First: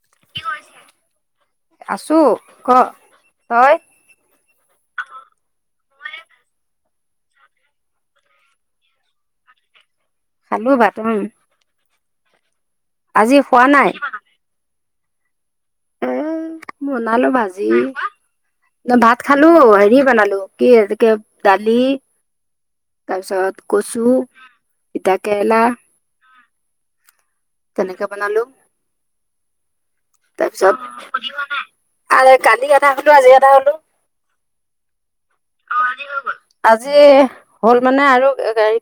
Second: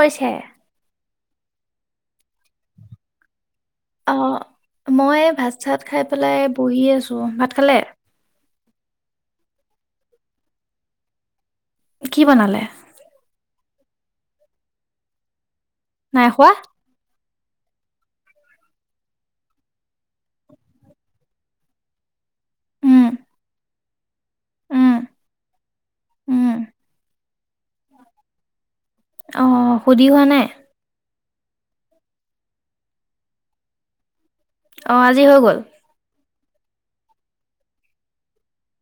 কৈছে আছো ক তই অ মই ভাত চাত খাই পেলাই বহি আছো ভাত খালে খালো ভাত উম কি বনালে? আজি শুৱা নাই এ নাই খোৱা বনালো ভাজি ন ভাত খালো হেৰি বনালো কি সে দালি উম তাৰপিছত কচু, উম তিতাকেৰেলা। উম! তেনেকে বনালো অ সুধি হোৱা নাই তাৰপিছত সুধিব ন কালি এটা সোধোঁ আজি এটা সোধোঁ অ আজি হৈ গ'ল। আজি হ'ল মানে আৰু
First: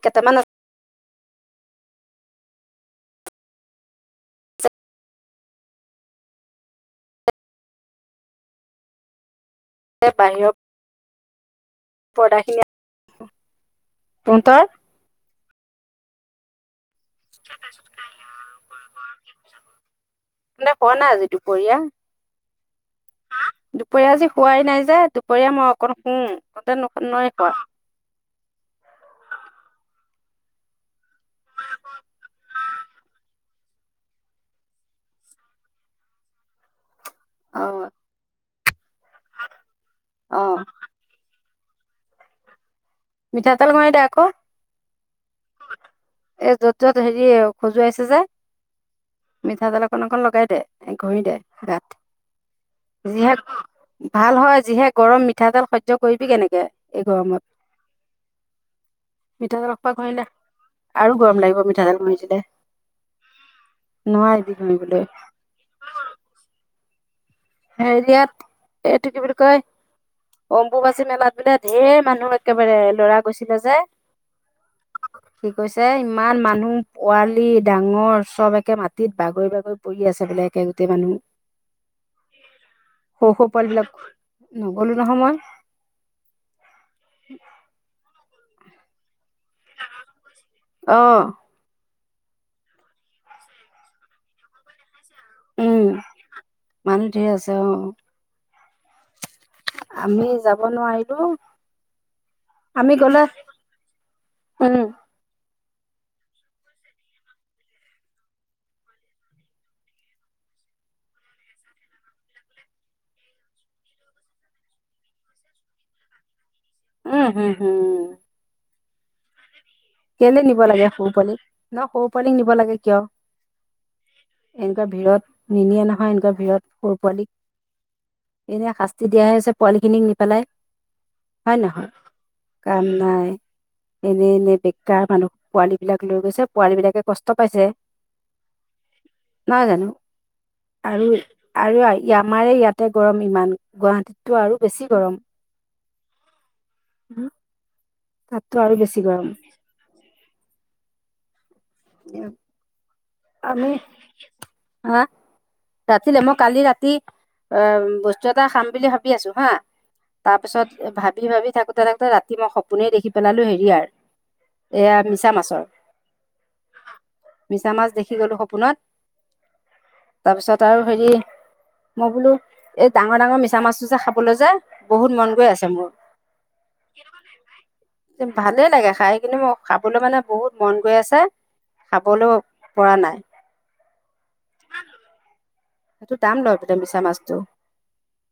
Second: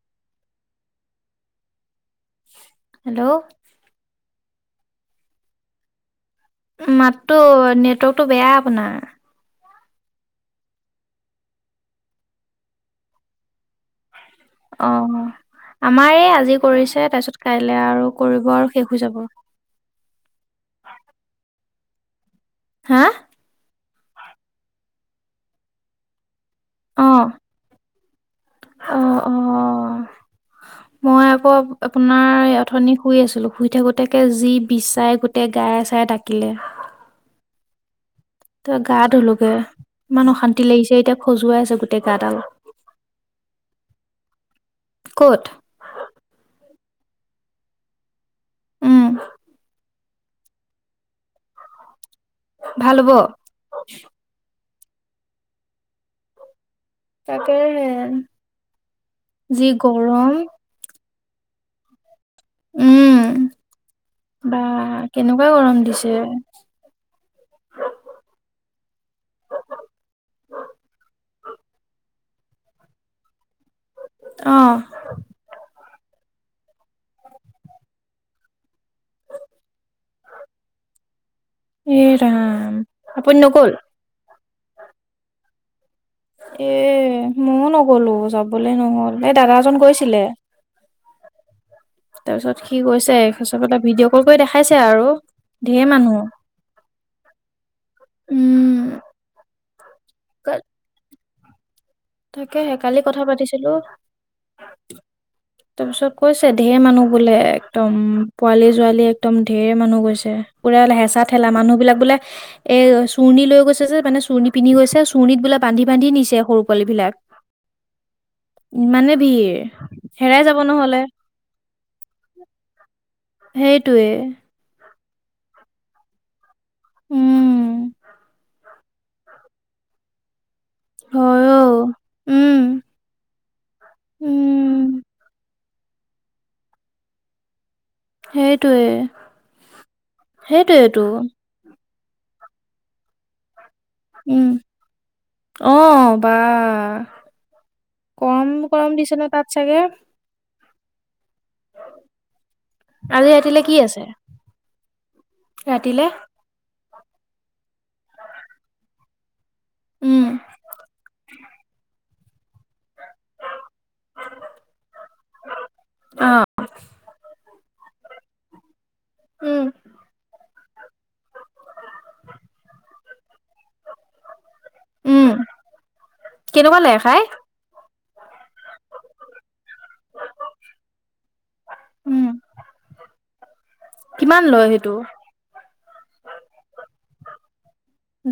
কেইটামান হেল্ল' মাততো নেটৱৰ্কতটো বেয়া আপোনাৰ বাহিৰৰ পৰ্দাখিনি অ আমাৰ এই আজি কৰিছে তাৰপিছত কাইলে আৰু কৰিব আৰু শেষ হৈ যাব শুৱা নাই আজি দুপৰীয়া হা দুপৰীয়া আজি শোৱাই নাই যে দুপৰীয়া মই অকণ শুও ততে নোশু নই খোৱা অ-অ মই আকৌ আপোনাৰ অথনি শুই আছিলো শুই থাকোতে যি বিচাই গোটেই গাইয়ে-চাইয়ে দাকিলে অঁ! ত গা ধুলোগে অকমান অ শান্তি লাগিছে এতিয়া খজুৱাই আছে গোটেই গাডাল মিঠাতেল ঘঁহি দে আকৌ কত এই যত হেৰি খজুৱাইছে যে উম মিঠাতেল অকন অকন লগাই দে ঘহী দে গাত ভাল হ'ব যিহে ভাল হয় যিহে গৰম মিঠাতেল সহ্য কৰিবি কেনেকে, এই গৰমত তাকে হে যি মিঠাতেল এসোপা ঘঁহি দে গৰম আৰু গৰম লাগিব মিঠাতেল ঘঁহি দিলে উম নোৱাৰিবি বা ঘঁহিবলৈ কেনেকোৱা গৰম দিছে হেৰি ইয়াত এইটো কি বুলি কয় অম্বুবাচী মেলাত বোলে ধেই মানুহ একেবাৰে লৰা গৈছে যে অ কি কৈছে যে ইমান মানুহ পোৱালি ডাঙৰ চব একে মাতি মাতিত বাগৰি বাগৰি পৰি আছে বোলে একে গোটেই মানুহ। এ ৰাম আপুনি সৰু সৰু নগ'ল পোৱালিবিলাকো নগলো নহয় মই, এ মইও নগলো যাবলৈ নহ'ল এই দাদা এজন গৈছিলে। অ তাৰ পিছত কি কৈছে চবেটা ভিডিঅ' কল কৰি দেখাইছে আৰু উম ঢেৰ মানুহ মানুহ ঢেৰ আছে অ উম আমি যাব নোৱাৰিলোঁ। তাকেহে কালি কথা পাতিছিলো উম তাৰপিছত কৈছে ঢেৰ মানুহ বোলে একদম পোৱালি ছোৱালি একদম ঢেৰ মানুহ গৈছে। পুৰা বোলে হেঁচা ঠেলা মানুহ বিলাক বোলে এ চুৰৰ্ণি লৈ গৈছে যে মানে চুৰ্ণি পিন্ধি গৈছে চুৰৰ্ণিত বোলে বান্ধি বান্ধি নিছে সৰু পোৱালী বিলাক উম হম হম ইমানে ভিৰ হেৰাই কেলে যাব নিব লাগে নহ'লে সৰু পোৱালি ন সৰু পোৱালিক নিব লাগে কিয়? সেইটোৱে ক ভিৰত নিনিয়ে নহয় এনেকুৱা ভিৰত সৰু পোৱালি উম এনে শাস্তি, যে দিয়াহে হৈছে পোৱালি খিনিক নিপেলাই হয় নহয় উম কাম নাই এনে এনে উম বেকাৰ মানুহ পোৱালী বিলাক লৈ গৈছে পোৱালী বিলাকে কষ্ট পাইছে সেইটোৱে নাই জানো সেইটোৱেটো আৰু আৰু আমাৰে ইয়াতে গৰম ইমান গুৱাহাটীততো উম! আৰু বেছি গৰম অহ বা। কম তাততো আৰু গৰম বেছি দিছে ন তাত চাগে উ আজি ৰাতিলে আমি কি আছে হা ৰাতিলে মই কালি ৰাতি অ বস্তু এটা খাম বুলি ভাবি আছো হা উম তাৰ পিছত ভাবি ভাবি থাকোতে থাকোতে ৰাতি মই স আপুনে দেখি পেলালোঁ হেৰিয়াৰ এয়া মিছা মাছৰ [unintelligible] মিছা মাছ দেখি গলোঁ সপোনত। উম তাৰ হেৰি মই বোলো এই ডাঙৰ ডাঙৰ মি চামাছ চচা খাবলৈ যায় বহুত মন উম গৈ আছে মোৰ কেনেকুৱা লাগে খাই? ভালেই লাগে খাইখিনি মোৰ খাবলৈ মানে বহুত মন গৈ আছে, উম। খাবলৈ পৰা নাই। [unintelligible] কিমান লয় সেইটো? সেইটো দাম লয় এতিয়া মিছা মাছটো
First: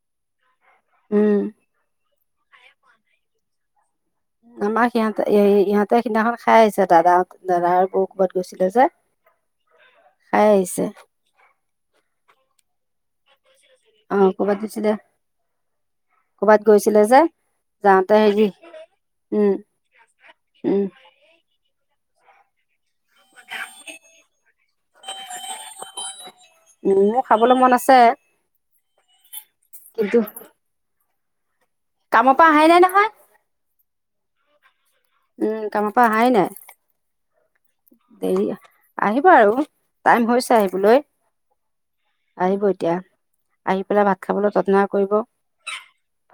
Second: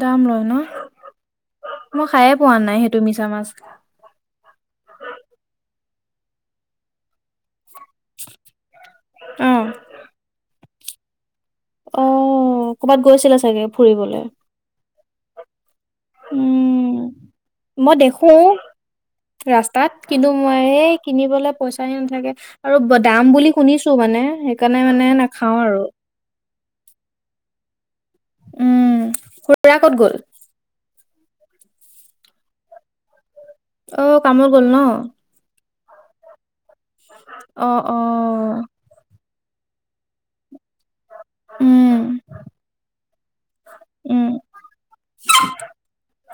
দাম লয় ন উম মই খায়ে পোৱা নাই সেইটো মিছা মাছ। আমাক সিহঁতে ইহঁতে সিদিনাখন খাই আহিছে দাদা দাদা বৌ ক'বাত গৈছিলে যে অ', খাই আহিছে অ ক'বাত গৈছিলা চাগে, ফুৰিবলে? অ কৰবাত গৈছিলে। কৰ'বাত উম, গৈছিলে যে মই যাওঁতে দেখো হেৰি উম ৰাস্তাত কিন্তু মই উম এই কিনিবলে পইচা হি নাথাকে আৰু দাম বুলি শুনিছো মানে সেইকাৰণে মানে নাখাও আৰু। উম মোৰ খাবলৈ মন আছে উম খুুৰা ক'ত গ'ল? কিন্তু কামৰ পৰা আহাই নাই নহয়। অ কামো গ'ল ন। উম কামৰ পৰা অহাই নাই। অ', দেৰি অ', আহিব আৰু টাইম হৈছে আহিবলৈ। উম, আহিব এতিয়া। আহি পেলাই ভাত উম, খাবলৈ যত্ন কৰিব,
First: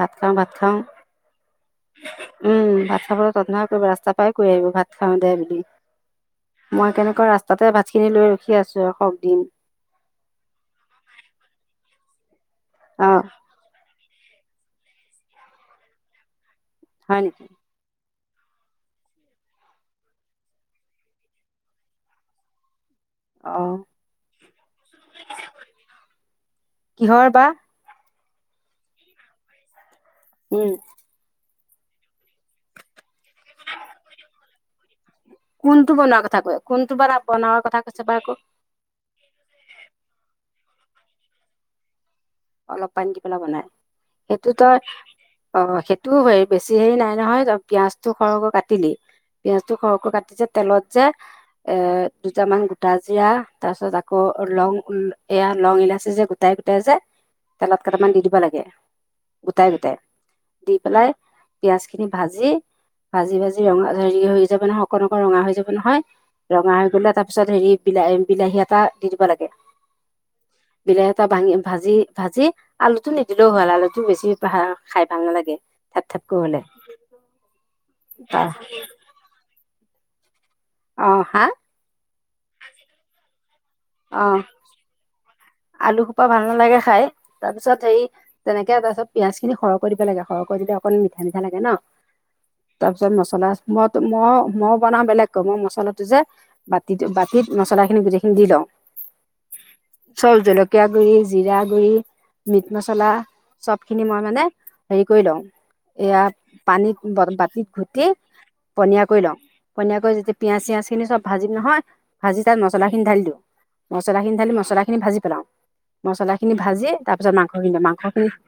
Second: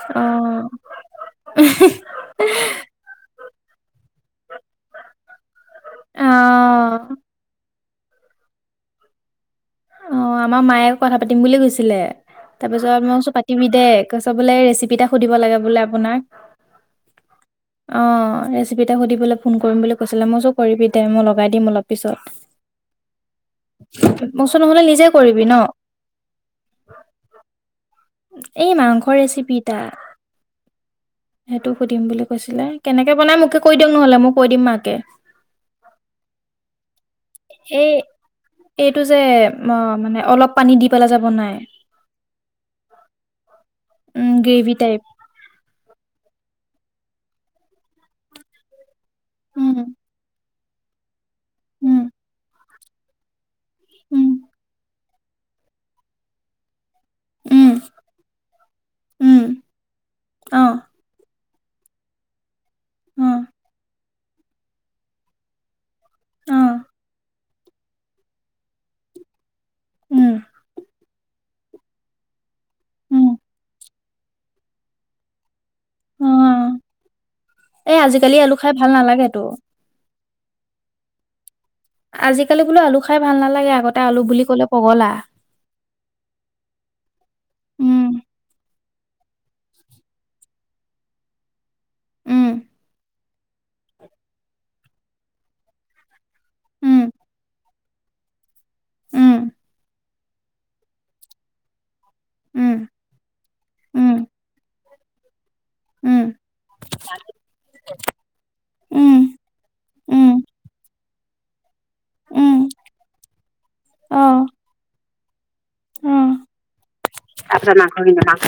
ভাত খাওঁ ভাত অ', খাওঁ উম ভাত খাবলৈ ততন কৰিব ৰাস্তাৰ পাই কৈ আহিব ভাত খাওঁ দে বুলি। মই অ'। কেনেকুৱা ৰাস্তাতে ভাতখিনি লৈ ৰখি আছো আৰু সক দিন। অ আমাৰ মায়ে আকৌ কথা পাতিম বুলি কৈছিলে, তাৰপিছত অ মই কৈছোঁ পাতিবি দে কৈছ বোলে ৰেচিপিটা সুধিব লাগে বোলে আপোনাৰ। হয় নেকি? অ ৰেচিপি এটা সুধিবলৈ ফোন কৰিম বুলি কৈছিলে মই কৈচো কৰিবি দে মই লগাই দিম অলপ পিছত। অ [unintelligible] মই কৈচো নহলে নিজে কৰিবি ন। কিহৰ বা এই মাংসৰ ৰেচিপিটা। উম। সেইটো সুধিম বুলি কৈছিলে কেনেকে বনাই মোকে কৈ দিয়ক নহলে মোক কৈ দিম মাকে। কোনটো বনোৱাৰ কথা কৈ কোনটো বা বনোৱাৰ কথা এই কৈছে বা আকৌ? এইটো যে অ মানে অলপ পানী দি পেলাই যাব নাই। অলপ পানী দি পেলাই বনাই, সেইটো গ্ৰেভি তই টাইপ। অ সেইটো হয়। বেছি হেৰি নাই নহয় পিয়াজটো সৰহকৈ কাটিলি, পিয়াজটো উম, সৰহকৈ কাটি যে তেলত যে এ উম, দুটামান গোটা জিৰা, তাৰপিছত আকৌ উম, লং ল এয়া লং ইলাচী যে গোটাই গোটাই যে উম, তেলত কেইটামান দি দিব লাগে। উম, গোটাই গোটাই দি অ', পেলাই পিয়াজ খিনি ভাজি, ভাজি অ', ভাজি ৰঙা হেৰি হৈ যাব নহয় অকণ অকন ৰঙা হৈ যাব নহয় ৰঙা অ', হৈ গলে তাৰপিছত হেৰি বিলাহ বিলাহী এটা দি দিব লাগে। উম, বিলাহী এটা ভাঙি ভাজি ভাজি আলুটো নে উম, দিলেও হল আলুটো বেছি ভা খাই ভাল নালাগে। থেপ অ থেপকৈ হ'লে এ আজিকালি তাৰ আলু খাই ভাল নালাগেতো। অ হা! আজিকালি বোলো আলু খাই ভাল নালাগে আগতে আলু অ বুলি কলে পগলা। আলু খোপা ভাল নালাগে খাই, তাৰ পিছত হেৰি উম তেনেকে ত তাৰপিছত পিয়াজ খিনি সৰহ কৰি দিব লাগে সৰহ কৰি দে অকন মিঠা মিঠা লাগে ন, উম তাৰপিছত মচ মছলা মই মই মইয়ো বনাওঁ বেলেগকৈ মই মছলাটো যে উম বাতিতো বাতিত মছলাখিনি গোটেইখিনি দি লওঁ। উম। চব জলকীয়া গুৰি, জিৰা গুৰি, মিট উম মছলা সবখিনি উম মই মানে হেৰি কৰি লওঁ। এয়া উম পানীত বাতিত ঘুটি পনিয়া উম কৰি লওঁ। পনীয়াকৈ উম যেতিয়া পিঁয়াজ চিয়াজখিনি চব ভাজিম নহয়, ভাজি উম তাত মছলাখিনি ঢালি দিওঁ। অ মছলাখিনি ঢালি মছলা খিনি ভাজি পেলাও। অ মছলা খিনি ভাজি, তাৰপিছত মাংসখিনি বনাও। মাংস কিনি মাংসখিনি মাংস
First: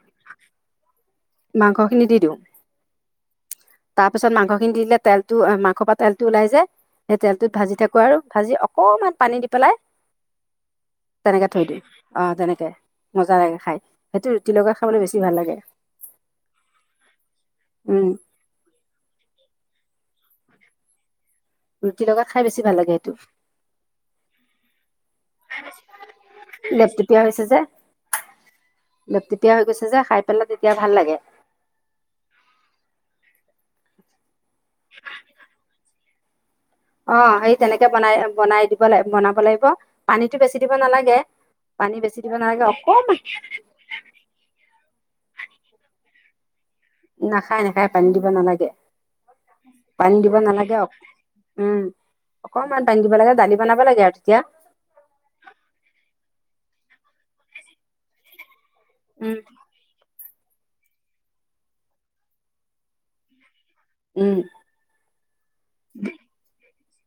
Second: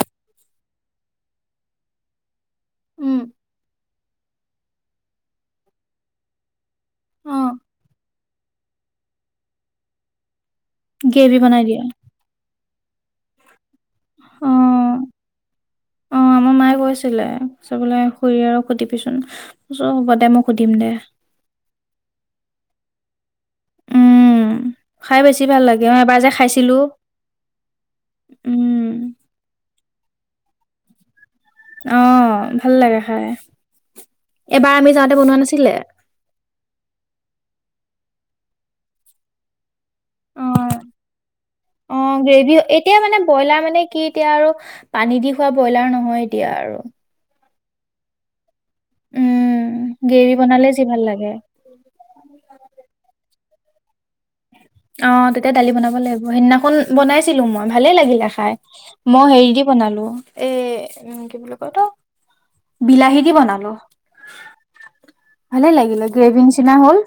মাংসখিনি দি দিওঁ। উম তাৰ পিছত মাংসখিনি দি দিলে তেলটো মাংসৰ পৰা তেলটো ওলাই যায় সেই অ তেলটোত ভাজি থাকো আৰু ভাজি অকমান পানী দি পেলাই [unintelligible] তেনেকে বনাই থৈ দিম দিয়ে অ তেনেকে। মজা লাগে খাই সেইটো ৰুটি লগা খাবলৈ বেছি ভাল লাগে। মামাৰ মায়ে কৈছিলে বোলে উম খুুৰী আৰু সুধিবিচোন। মোক সুধিম দে। ৰুটি লগা খাই বেছি ভাল লাগে এইটো। উম খাই বেছি ভাল লাগে অ এবাৰ যে খাইছিলো। উম লপপিয়া হৈ গৈছে যে খাই পেলা তেতিয়া ভাল লাগে। অ ভাল লাগে খাই এবাৰ আমি যাওঁতে বনোৱা নাছিলে। অ সেই তেনেকে বনাই বনাই দিব লাগ বনাব লাগিব পানীতটো বেছি অ দিব নালাগে। পানী অ বেছি দিব গ্ৰেভি নালাগে এতিয়া অকণমান মানে ব্ৰইলাৰ মানে কি এতিয়া আৰু পানী দি খোৱা ব্ৰইলাৰ নহয়। এতিয়া আৰু। নাখায় নাখায় পানী দিব নালাগে। উম পানী গ্ৰেভি দিব বনালে নালাগে যি অ ভাল লাগে উম অকমান পানী দিব লাগে দালি। বনাব লাগে তেতিয়া। অ তেতিয়া দালি বনাব লাগিব সেইদিনাখন বনাইছিলো মই ভালে লাগিলে খাই। মই উম হেৰি দি বনালো। এ উ কি বুলি কয় ত বিলাহী দি বনালো। ভালে লাগিল গ্ৰেভি নিচিনা হ'ল।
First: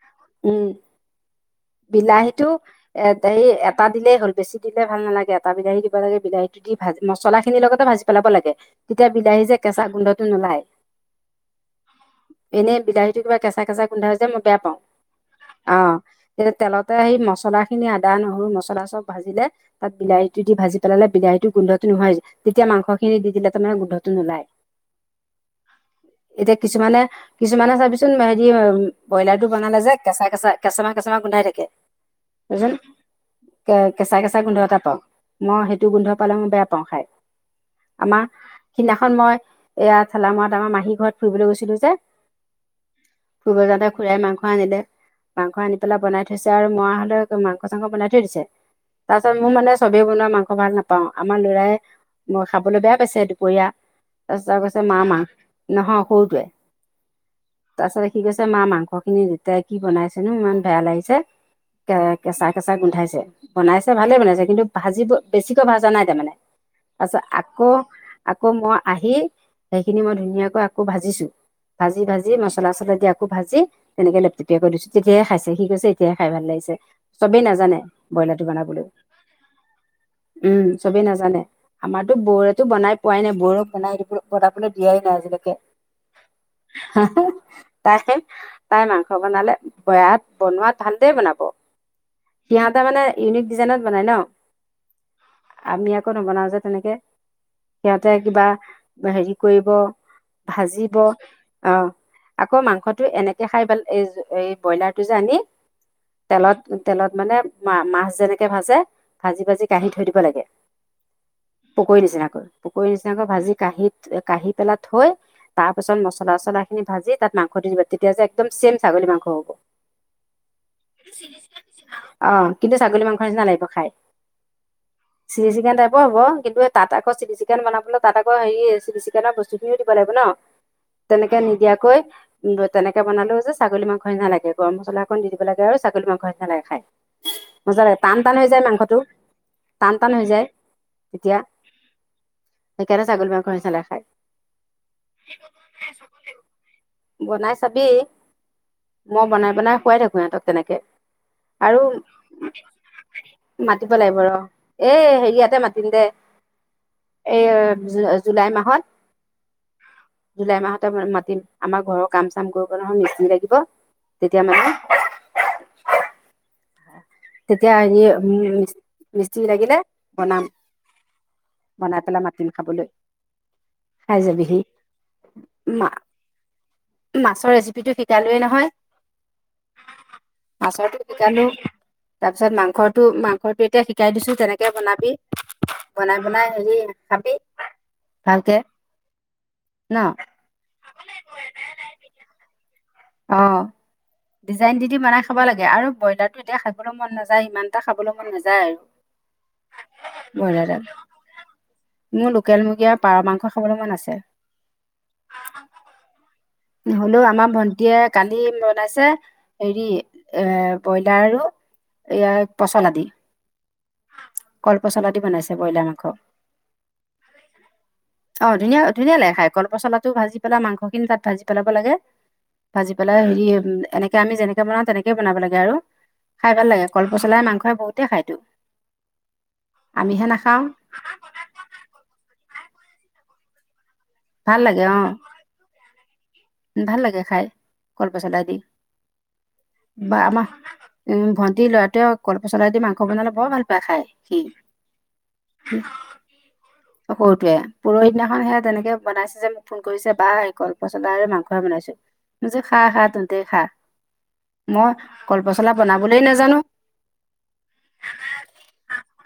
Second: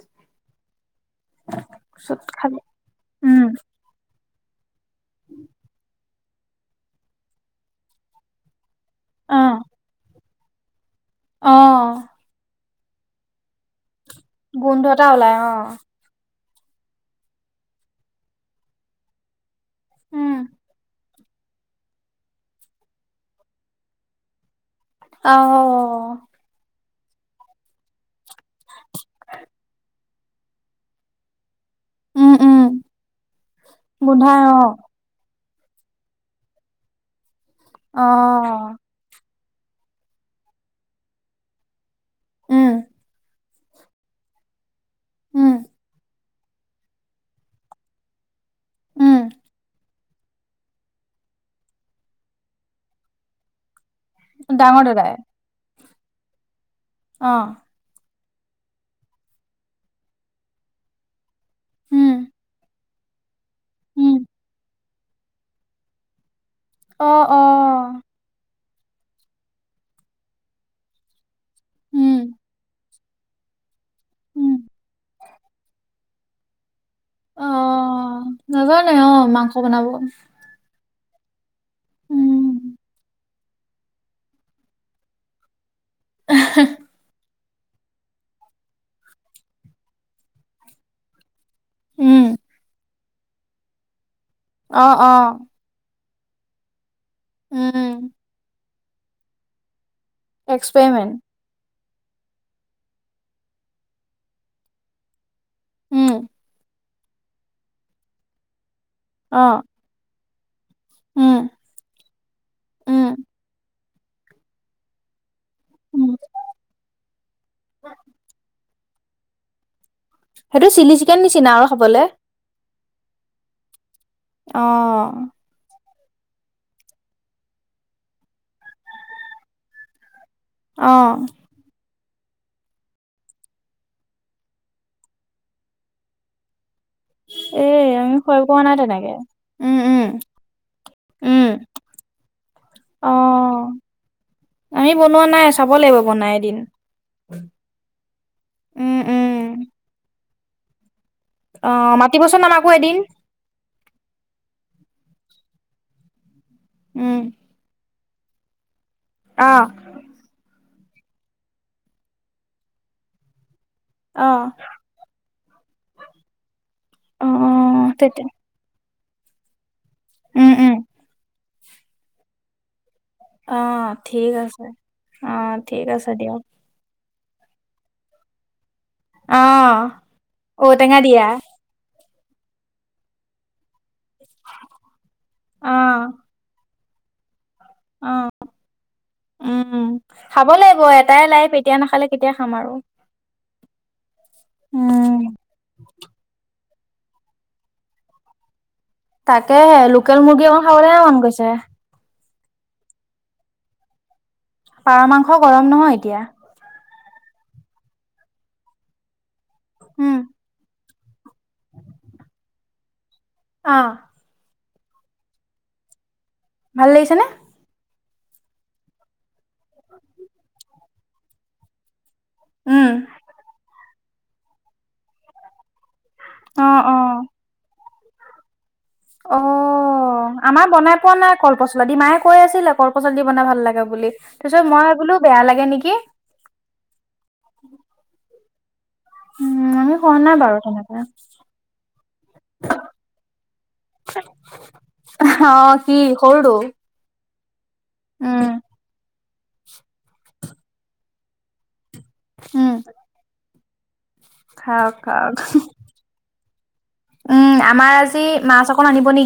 উম। তাৰপিছত বিলাহীতটো খালো এ উম হে এটা দিলেই হ'ল বেছি দিলে ভাল নালাগে এটা বিলাহী দিব লাগে। বিলাহীতটো দি ভাজি মছলা খিনিৰ লগতে ভাজি পেলাব লাগে তেতিয়া বিলাহী যে কেঁচা গোন্ধটো নোলায়। অহ। এনেই বিলাহীতো কিবা কেঁচা কেঁচা গুন্ধা যে মই বেয়া পাওঁ গোন্ধ এটা ওলাই অ। তেয়া তেলতে আহি মছলা খিনি আদা নহৰু মছলা চব ভাজিলে তাত উম বিলাহীটো দি ভাজি পেলালে। বিলাহীতটো গোন্ধটো নহয় যেতিয়া মাংস খিনি দি দিলে তাৰমানে গোন্ধটো নোলায়। এতিয়া অহ। কিছুমানে কিছুমানে চাবিচোন হেৰি ব্ৰইলাৰ টো বনালে যে কেঁচা কেঁচা কেঁচামা কেঁচমা গোন্ধাই থাকে। উম উম কে কেঁচাই গোন্ধাই কেঁচাই অ গোন্ধ এটা পাও। মই সেইটো গোন্ধ পালেং বেয়া পাওঁ খাই অ আমাৰ সিদিনাখন মই। এয়া ঠেলামত আমাৰ মাহী ঘৰত ফুৰিবলৈ গৈছিলো যে। উম। ফুৰিব যাওঁতে খুৰাাই মাংস আনিলে উম মাংস আনি। বনাই থৈছে আৰু মই হলে মাংস চাংস বনাই থৈ দিছে উম তাৰপিছত মোৰ মানে। চবেই বনোৱা মাংস ভাল নাপাওঁ আমাৰ লৰাই মই খাবলৈ বেয়া পাইছে দুপৰীয়া। তাৰপিছত কৈছে ডাঙৰ মা দাদাই মা নহয় সৰুটোৱে। অ। কিকৈছে মা মাংস খিনি যেতিয়া কি বনাইছেনো ইমান বেয়া লাগিছে কে উম কেঁচা কেঁচা গোন্ধাইছে। বনাইছে ভালে উম বনাইছে কিন্তু ভাজিব বেছিকৈ ভাজা নাই তাৰমানে। তাৰ অ পিছত অ আকৌ আকৌ মই আহি সেইখিনি মই ধুনীয়াকৈ আকৌ ভাজিছো। ভাজি উম ভাজি মছলা চছলা দি আকৌ ভাজি তেনেকে উম লেপটেপিয়া কৰি দিছো তেতিয়ে খাইছো। ঠিক কছে এতিয়ে খাই ভাল লাগিছে। চবেই অ নাজানে ব্ৰইলাৰটো বনাবলৈ নাজানে অ মাংস বনাব উম। চবেই নাজানে আমাৰতো উম বৌৰেতো বনাই পোৱাই নাই বৌক বনাই দিবলৈ বনাবলৈ দিয়াই নাই আজিলৈকে। তাই তাই মাংস বনালে বয়াত। বনোৱাত ভালদ বনাব উম সিহটা মানে ইউনিক ডিজাইনত বনাই ন। অহ অহ। আমি নবনাও যে তেনেকে সিহঁতে কিবা হেৰি কৰিব। ভাজিব এক্সপেৰিমেণ্ট অ আকৌ মাংসটো এনেকে খাই ভাল এই এই ব্ৰইলাৰ। টো জানি উম তেলত তেলত মানে ম মাছ যেনেকে ভাজে। ভাজি অ ভাজি কাঢ়ি থৈ দিব লাগে। উম পকৰী নিচিনাকৈ পকৰী উম নিচিনাকৈ ভাজি কাঁহীত কাঢহি পেলাই থৈ। তাৰ পিছত উম মছলা চছলা খিনি ভাজি তাত মাংস দি দিব তেতিয়া যে একদম চেম ছাগলী মাংস হ'ব। সেইটো চিলি চিকেন নিচিনা আৰু খাবলে। অ কিন্তু ছাগলী মাংস নিচিনা লাগিব খাই। আহ হ'ব হ'ব কিন্তু তাত আকৌ চিলি চিকেন বনাবলে তাত আকৌ হেৰি চিলি চিকেনৰ বস্তু খিনিও দিব লাগিব ন। অ তেনেকে নিদিয়াকৈ উ তেনেকে বনালো যে ছাগলী মাংস নি ন লাগে। গৰম মছলাক দি দিবাগে আৰু ছাগলী মাংস নিচিনাাগে খাই। মজা এই লাগে আমি টান টান খৈ হৈ পোৱা যায় নাই মাংসটো তেনেকে উম টান উম টান হৈ যায়। তেতিয়া। উম সেইকাৰণে অ ছাগলী মাংস নিচিনা লাগে খাই আহমি বনোৱা নাই চাব লাগিব বনাই এদিন। বনাই চাবি উম মই উম বনাই বনাই খোৱাই থাকো ইিহঁতক তেনেকে। অ আৰু মাতিবচোন আমাকো এদিন মাতিব লাগিব ৰ। এই হেৰিয়াতে মাতিম দে এই জুলাই মাহত। আহ ডেৰ মাহতে মাতিম আমাৰ ঘৰৰ কাম চাম কৰিব নহয় মিচিনি লাগিব? অ তেতিয়া মানে অ অ তেতিয়া হেৰি তেতিয়া উ। মিছি লাগিলে বনাম উম উম বনাই পেলাই মাটিম খাবলৈ? অ খাই ঠিক যাবিহি আছে অ ঠিক মা আছে দিয়ক। মাছৰ ৰেচিপিটো শিকালোয়ে নহয় অ ঔটেঙা মাছটো দিয়া শিকালো? তাৰপিছত মাংসটো মাংসটো এয়া শ শিকাই দিছো তেনেকে বনাবি অ বনাই বনাই হেৰি খাবি। অ ভালকে। উম ন খাব লাগিব এটাই লাই তে এতিয়া নাখালে কেতিয়া খাম আৰু। অ ডিজাইন দি দি উম বনাই খাব লাগে আৰু ব্ৰইলাৰ টো এতিয়া খাব। খাবলৈ মন নাযায় ইমানটা খাবলৈ মন নাযায় আৰু। তাকেহে লোকেল মুৰ্গী অক ব্ৰইলাৰডাল খাবলৈহে মন গৈছে। মোৰ লোকেল মুৰ্গী পাৰ মাংস খাবলৈ মন আছে? পাৰ মাংস গৰম নহয় এতিয়া। হলেও আমাৰ ভন্টিয়ে কালি বনাইছে হেৰি উম এ। ব্ৰইলাৰ আৰু এইয়াৰ পচলা আদি। অ কলপচলা দি বনাইছে ব্ৰইলাৰ মাংসক। ভাল লাগিছে নে। অ ধুনীয়া ধুনীয়া লাগে খাই কলপচলাটো ভাজি পেলাই মাংস খিনি তাত ভাজি পেলাব লাগে। উম ভাজি পেলাই হেৰি এনেকে আমি যেনেকে বনাও তেনেকে বনাব লাগে আৰু। খাই অ ভাল লাগে অ কলপচলাই মাংসই বহুতেই খাইতো। অ আমিহে নাখাওঁ আমাৰ বনাই পোৱা নাই কল পচল দি মায়ে কৈ আছিলে? খৰ পচল দি বনাই ভাল লাগা বুলি তাৰ ভাল পিছত লাগে মই অ বোলো বেয়া লাগে নেকি? ভাল লাগে খাই কলপচলা দি। উম আমি খোৱা বা নাই আমাৰ বাৰু তেনেকে উ ভন্টি লৰাটোৱে কলপচলাইদি মাংস বনালে বৰ ভাল পায় খাই। উম অ কি সৰুটো? য়ে পৰহি দিনাখন উম, সে তেনেকে বনাইছে যে মোক ফোন কৰিছে বা এই কল পচলা আৰু মাংসহ বনাইছো? ম যে উম, খা খা ততে খা। মই খাওক খাওক কল পচলা বনাবলেই নাজানো উম আমাৰ আজি মাছ অক আনিব নেকি?